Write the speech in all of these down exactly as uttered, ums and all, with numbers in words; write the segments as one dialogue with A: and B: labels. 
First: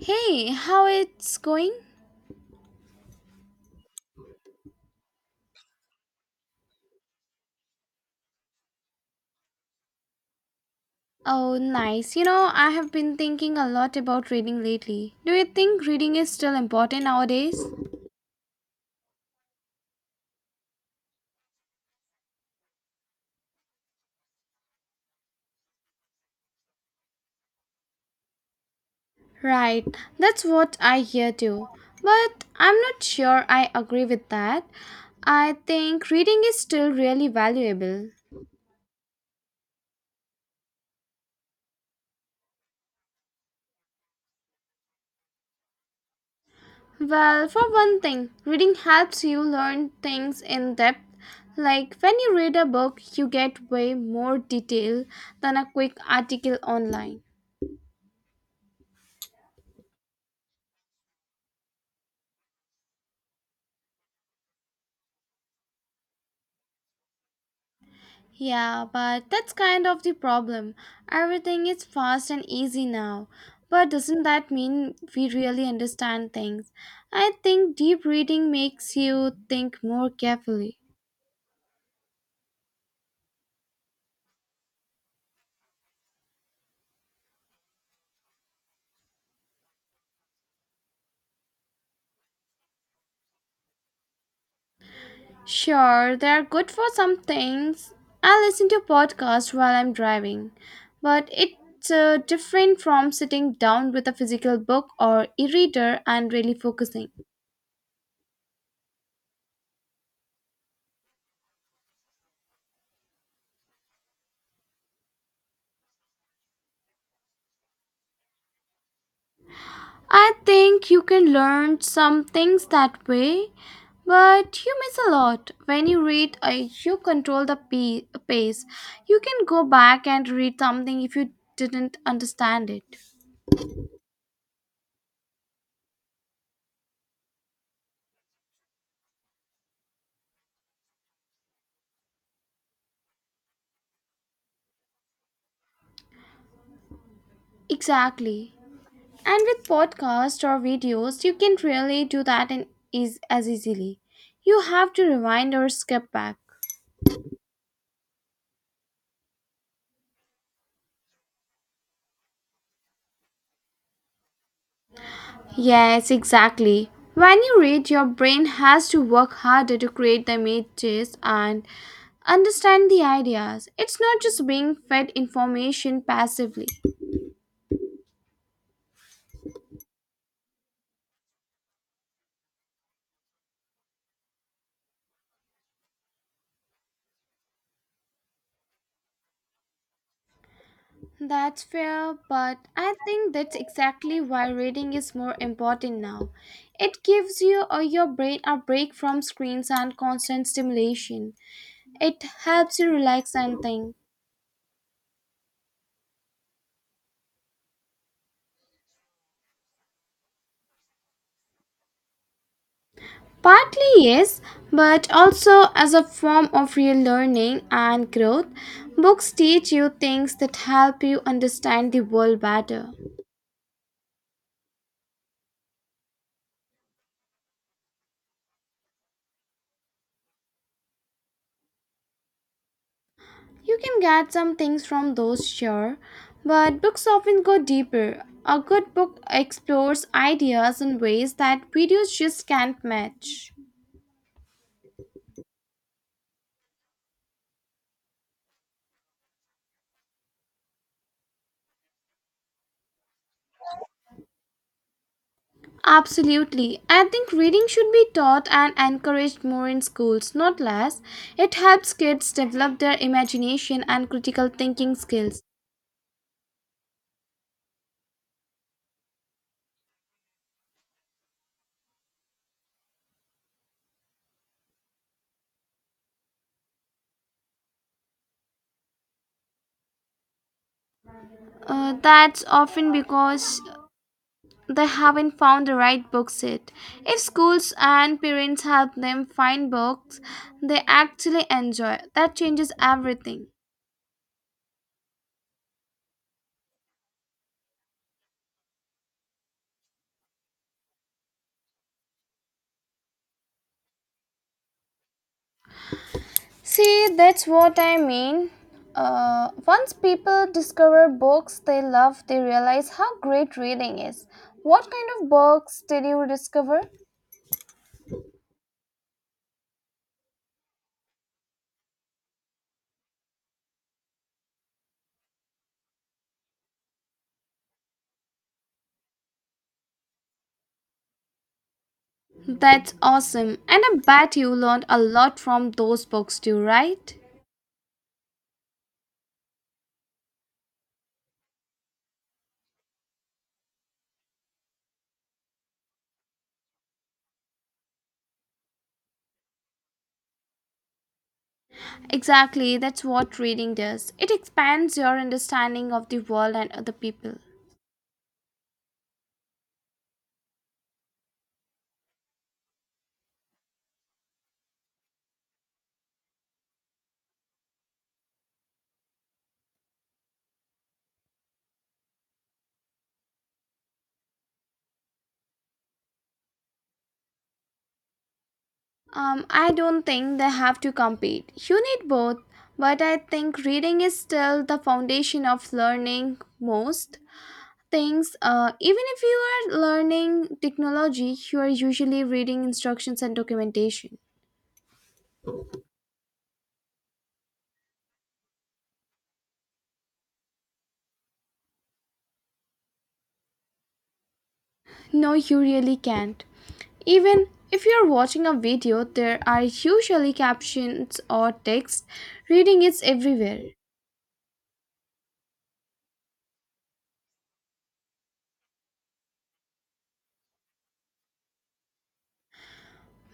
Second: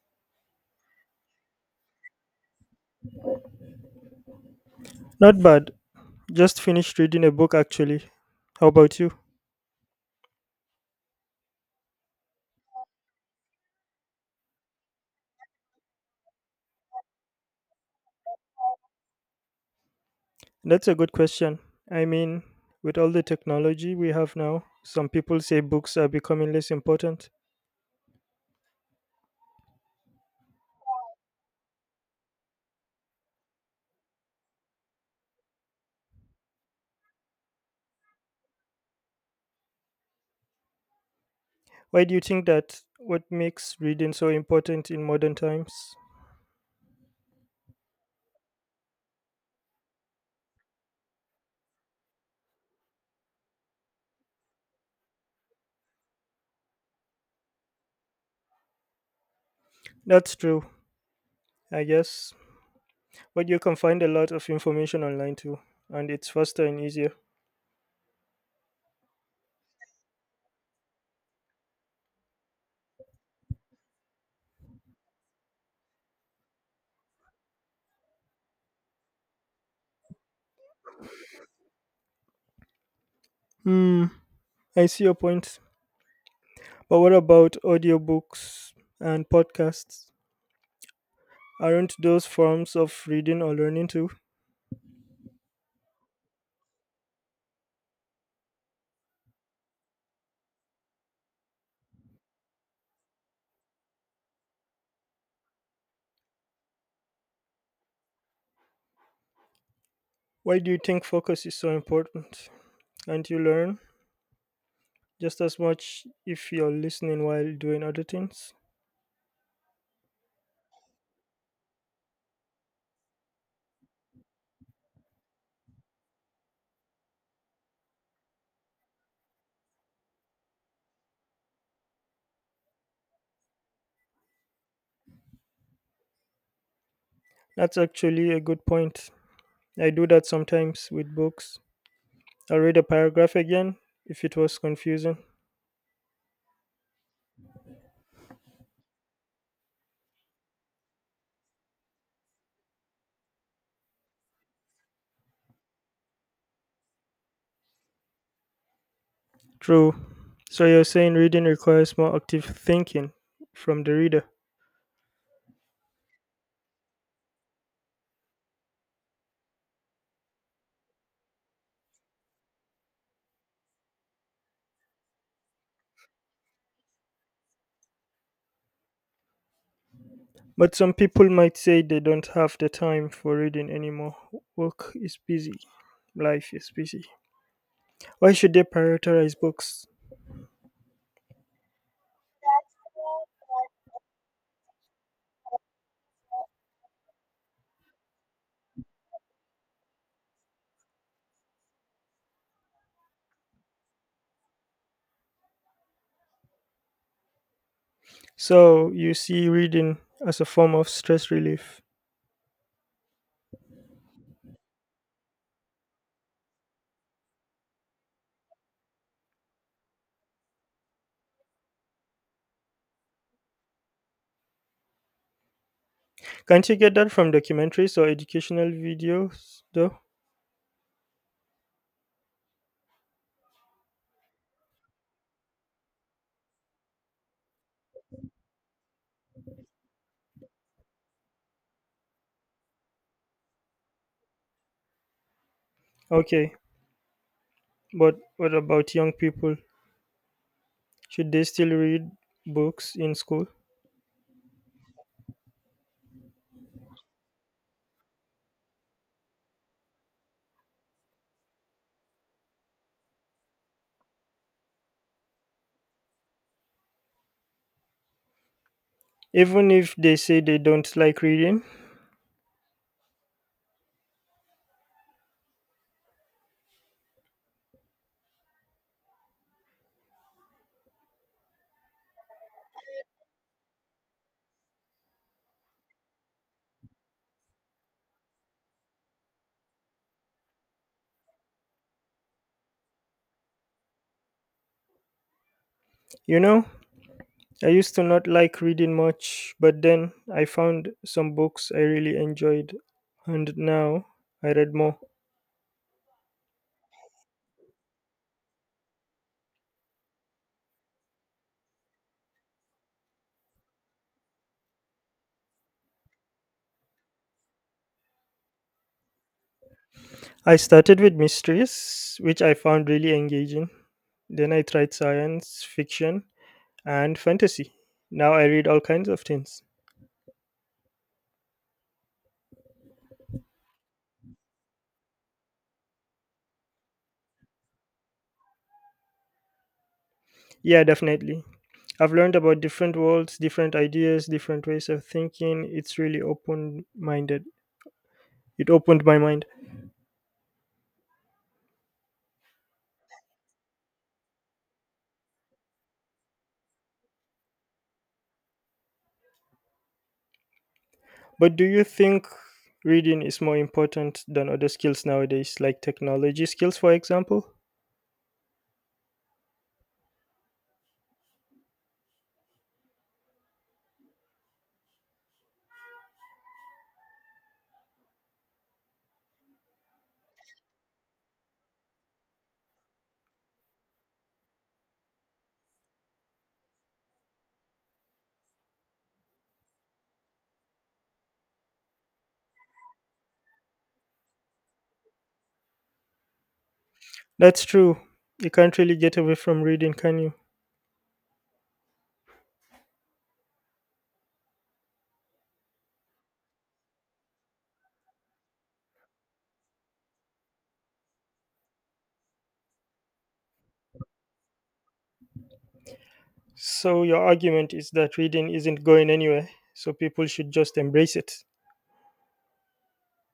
A: Hey, how it's going?
B: Not bad. Just finished reading a book actually. How about you?
A: Oh, nice. You know, I have been thinking a lot about reading lately. Do you think reading is still important nowadays?
B: That's a good question. I mean, with all the technology we have now, some people say books are becoming less important.
A: Right, that's what I hear too. But I'm not sure I agree with that. I think reading is still really valuable.
B: Why do you think that? What makes reading so important in modern times?
A: Well, for one thing, reading helps you learn things in depth. Like when you read a book, you get way more detail than a quick article online.
B: That's true, I guess. But you can find a lot of information online too, and it's faster and easier.
A: Yeah, but that's kind of the problem. Everything is fast and easy now. But doesn't that mean we really understand things? I think deep reading makes you think more carefully.
B: Hmm, I see your point. But what about audiobooks and podcasts? Aren't those forms of reading or learning too?
A: Sure, they're good for some things. I listen to podcasts while I'm driving, but it's uh, different from sitting down with a physical book or e reader and really focusing.
B: Why do you think focus is so important? Can't you learn just as much if you're listening while doing other things?
A: I think you can learn some things that way, but you miss a lot. When you read, uh, you control the pa- pace. You can go back and read something if you didn't understand it.
B: That's actually a good point. I do that sometimes with books. I'll read a paragraph again if it was confusing.
A: Exactly. And with podcasts or videos, you can really do that in, is, as easily. You have to rewind or skip back.
B: True. So you're saying reading requires more active thinking from the reader.
A: Yes, exactly. When you read, your brain has to work harder to create the images and understand the ideas. It's not just being fed information passively.
B: But some people might say they don't have the time for reading anymore. Work is busy, life is busy. Why should they prioritize books?
A: That's fair, but I think that's exactly why reading is more important now. It gives you or your brain a break from screens and constant stimulation. It helps you relax and think.
B: So you see reading as a form of stress relief.
A: Partly, yes, but also as a form of real learning and growth, books teach you things that help you understand the world better.
B: Can't you get that from documentaries or educational videos though?
A: You can get some things from those, sure, but books often go deeper. A good book explores ideas in ways that videos just can't match.
B: Okay, but what about young people? Should they still read books in school?
A: Absolutely. I think reading should be taught and encouraged more in schools, not less. It helps kids develop their imagination and critical thinking skills.
B: Even if they say they don't like reading?
A: Uh, that's often because they haven't found the right books yet. If schools and parents help them find books they actually enjoy, that changes everything.
B: You know, I used to not like reading much, but then I found some books I really enjoyed, and now I read more.
A: See, that's what I mean. Uh, once people discover books they love, they realize how great reading is. What kind of books did you discover?
B: I started with mysteries, which I found really engaging. Then I tried science fiction and fantasy. Now I read all kinds of things.
A: That's awesome. And I bet you learned a lot from those books too, right?
B: Yeah, definitely. I've learned about different worlds, different ideas, different ways of thinking. It's really open minded. It opened my mind.
A: Exactly, that's what reading does. It expands your understanding of the world and other people.
B: But do you think reading is more important than other skills nowadays, like technology skills, for example?
A: Um, I don't think they have to compete. You need both, but I think reading is still the foundation of learning most things. Uh, even if you are learning technology, you are usually reading instructions and documentation.
B: That's true. You can't really get away from reading, can you?
A: No, you really can't. Even if you're watching a video, there are usually captions or text. Reading is everywhere.
B: So your argument is that reading isn't going anywhere, so people should just embrace it.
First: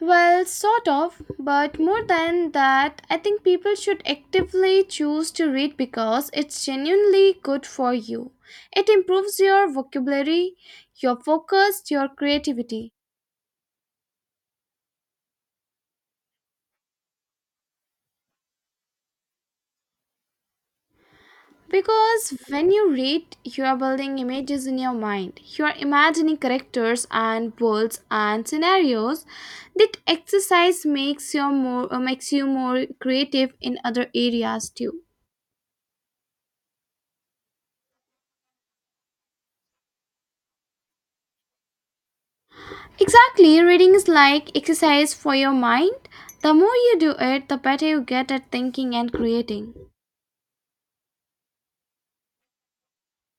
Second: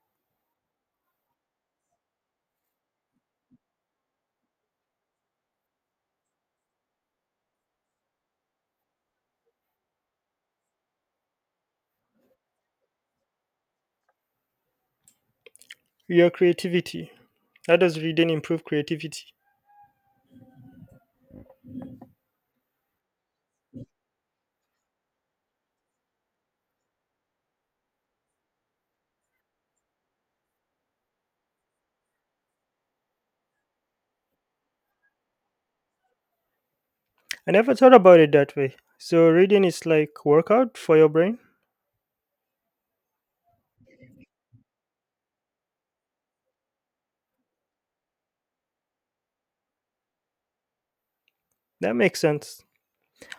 A: Well, sort of, but more than that, I think people should actively choose to read because it's genuinely good for you. It improves your vocabulary, your focus, your creativity.
B: Your creativity. How does reading improve creativity?
A: Because when you read, you are building images in your mind. You are imagining characters and worlds and scenarios. That exercise makes your more uh, makes you more creative in other areas too.
B: I never thought about it that way. So reading is like workout for your brain?
A: Exactly, reading is like exercise for your mind. The more you do it, the better you get at thinking and creating.
B: That makes sense.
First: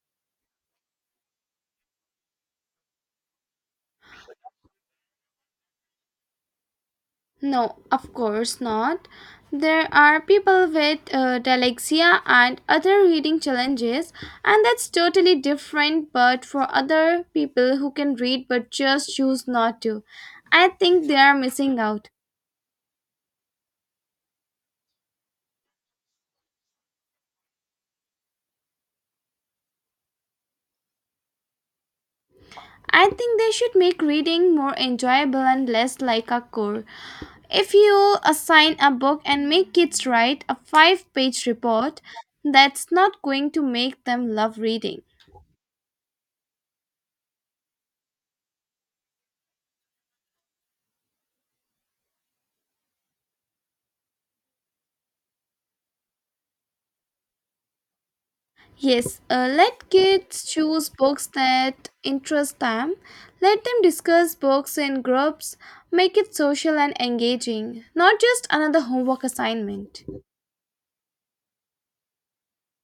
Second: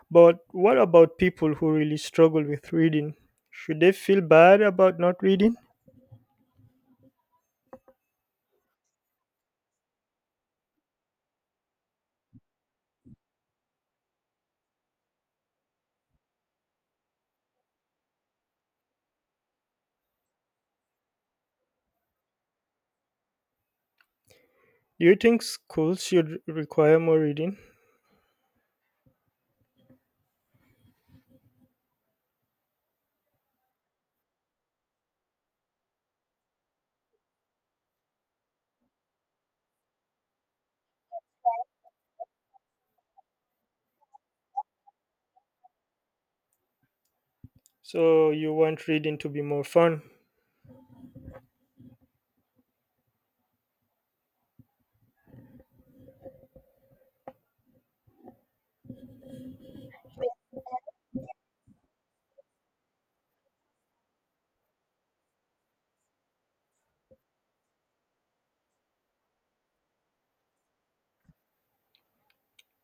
B: But what about people who really struggle with reading? Should they feel bad about not reading?
A: No, of course not. There are people with uh, dyslexia and other reading challenges, and that's totally different. But for other people who can read but just choose not to, I think they are missing out.
B: Do you think schools should require more reading?
A: I think they should make reading more enjoyable and less like a chore. If you assign a book and make kids write a five page report, that's not going to make them love reading.
B: So you want reading to be more fun?
A: Yes, uh, let kids choose books that interest them. Let them discuss books in groups. Make it social and engaging, not just another homework assignment.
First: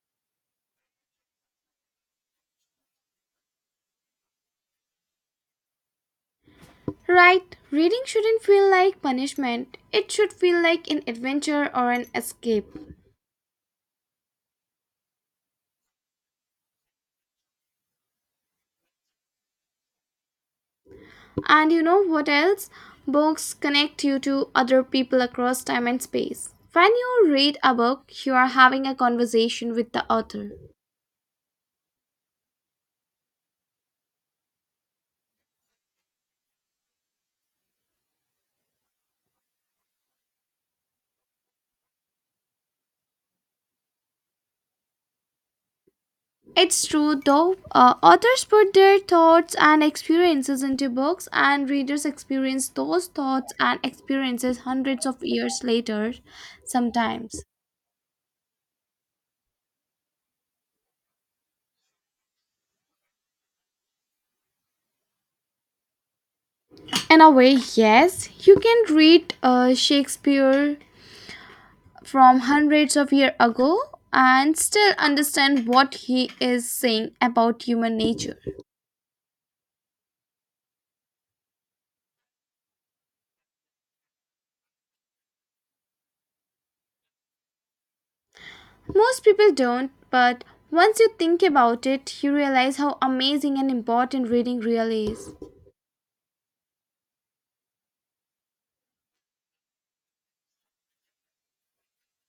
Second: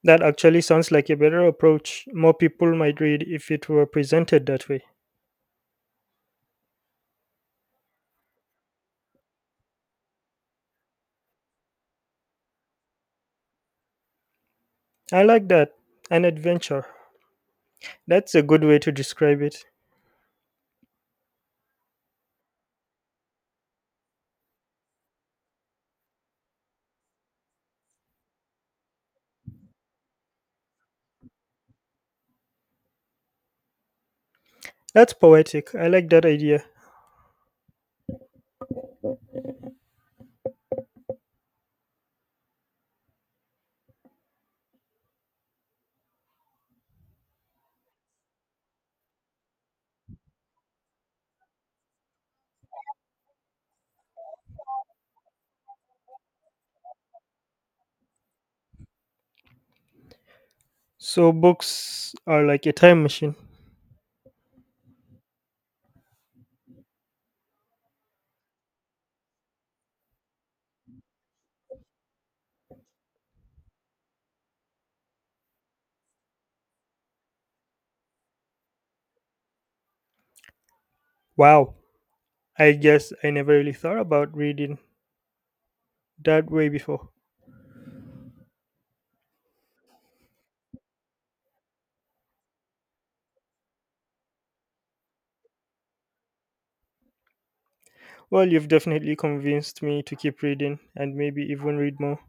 B: That actually sounds like a better approach. More people might read if it were presented that way.
A: Right, reading shouldn't feel like punishment, it should feel like an adventure or an escape.
B: I like that. An adventure. That's a good way to describe it.
A: And you know what else? Books connect you to other people across time and space. When you read a book, you are having a conversation with the author.
B: That's poetic. I like that idea.
A: It's true though, uh, authors put their thoughts and experiences into books, and readers experience those thoughts and experiences hundreds of years later sometimes.
B: So books are like a time machine.
A: In a way, yes, you can read uh, Shakespeare from hundreds of years ago and still understand what he is saying about human nature.
B: Wow. I guess I never really thought about reading that way before.
A: Most people don't, but once you think about it, you realize how amazing and important reading really is.
B: Well, you've definitely convinced me to keep reading and maybe even read more.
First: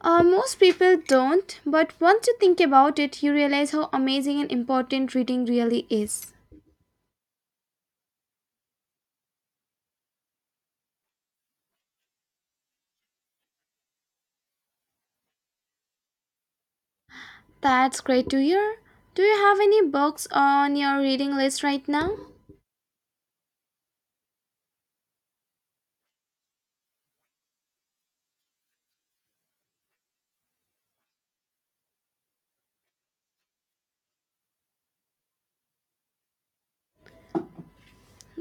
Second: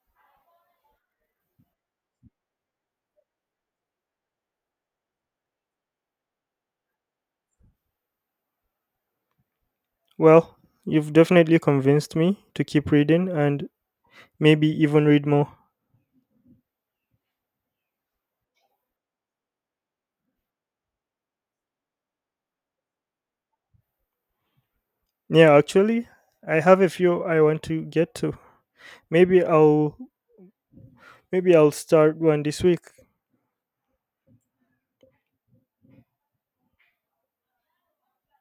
A: Uh, most people don't, but once you think about it, you realize how amazing and important reading really is.
B: Well, you've definitely convinced me to keep reading and maybe even read more.
A: That's great to hear. Do you have any books on your reading list right now?
B: Yeah, actually, I have a few I want to get to. Maybe I'll maybe I'll start one this week.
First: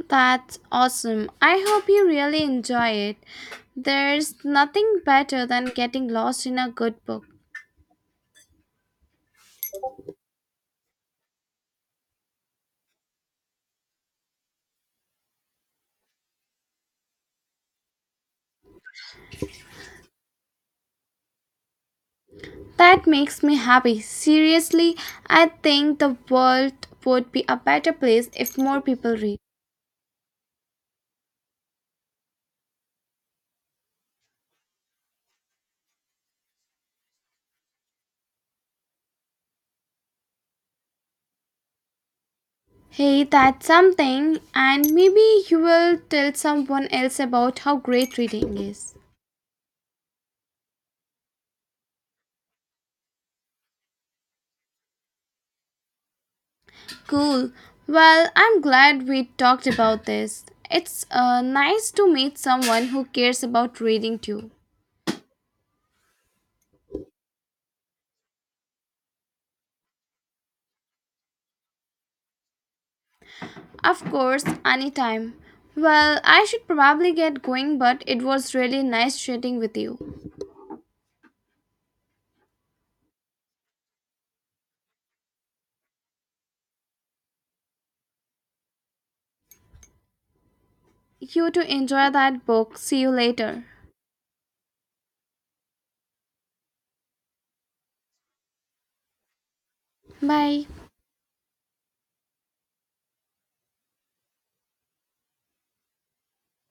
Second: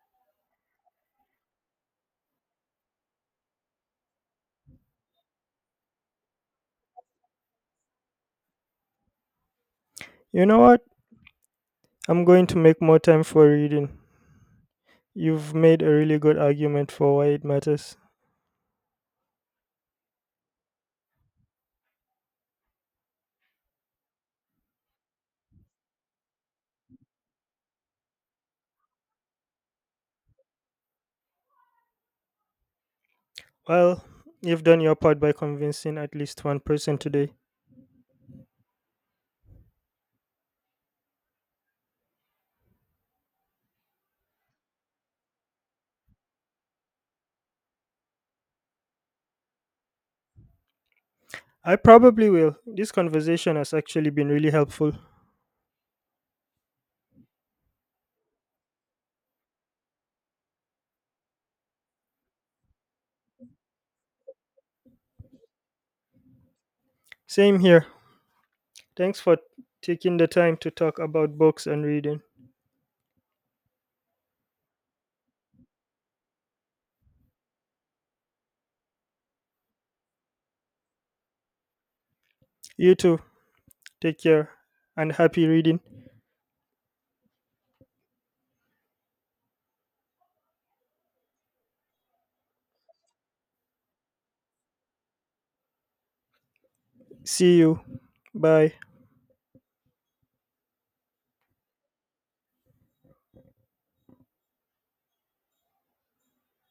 A: That's awesome. I hope you really enjoy it. There's nothing better than getting lost in a good book.
B: You know what? I'm going to make more time for reading. You've made a really good argument for why it matters.
A: That makes me happy. Seriously, I think the world would be a better place if more people read.
B: Well, you've done your part by convincing at least one person today.
A: Hey, that's something, and maybe you will tell someone else about how great reading is.
B: I probably will. This conversation has actually been really helpful.
A: Cool. Well, I'm glad we talked about this. It's uh, nice to meet someone who cares about reading too.
B: Same here. Thanks for taking the time to talk about books and reading.
A: Of course, anytime. Well, I should probably get going, but it was really nice chatting with you.
B: You too. Take care and happy reading.
A: You too, enjoy that book. See you later.
B: See you. Bye.
A: Bye.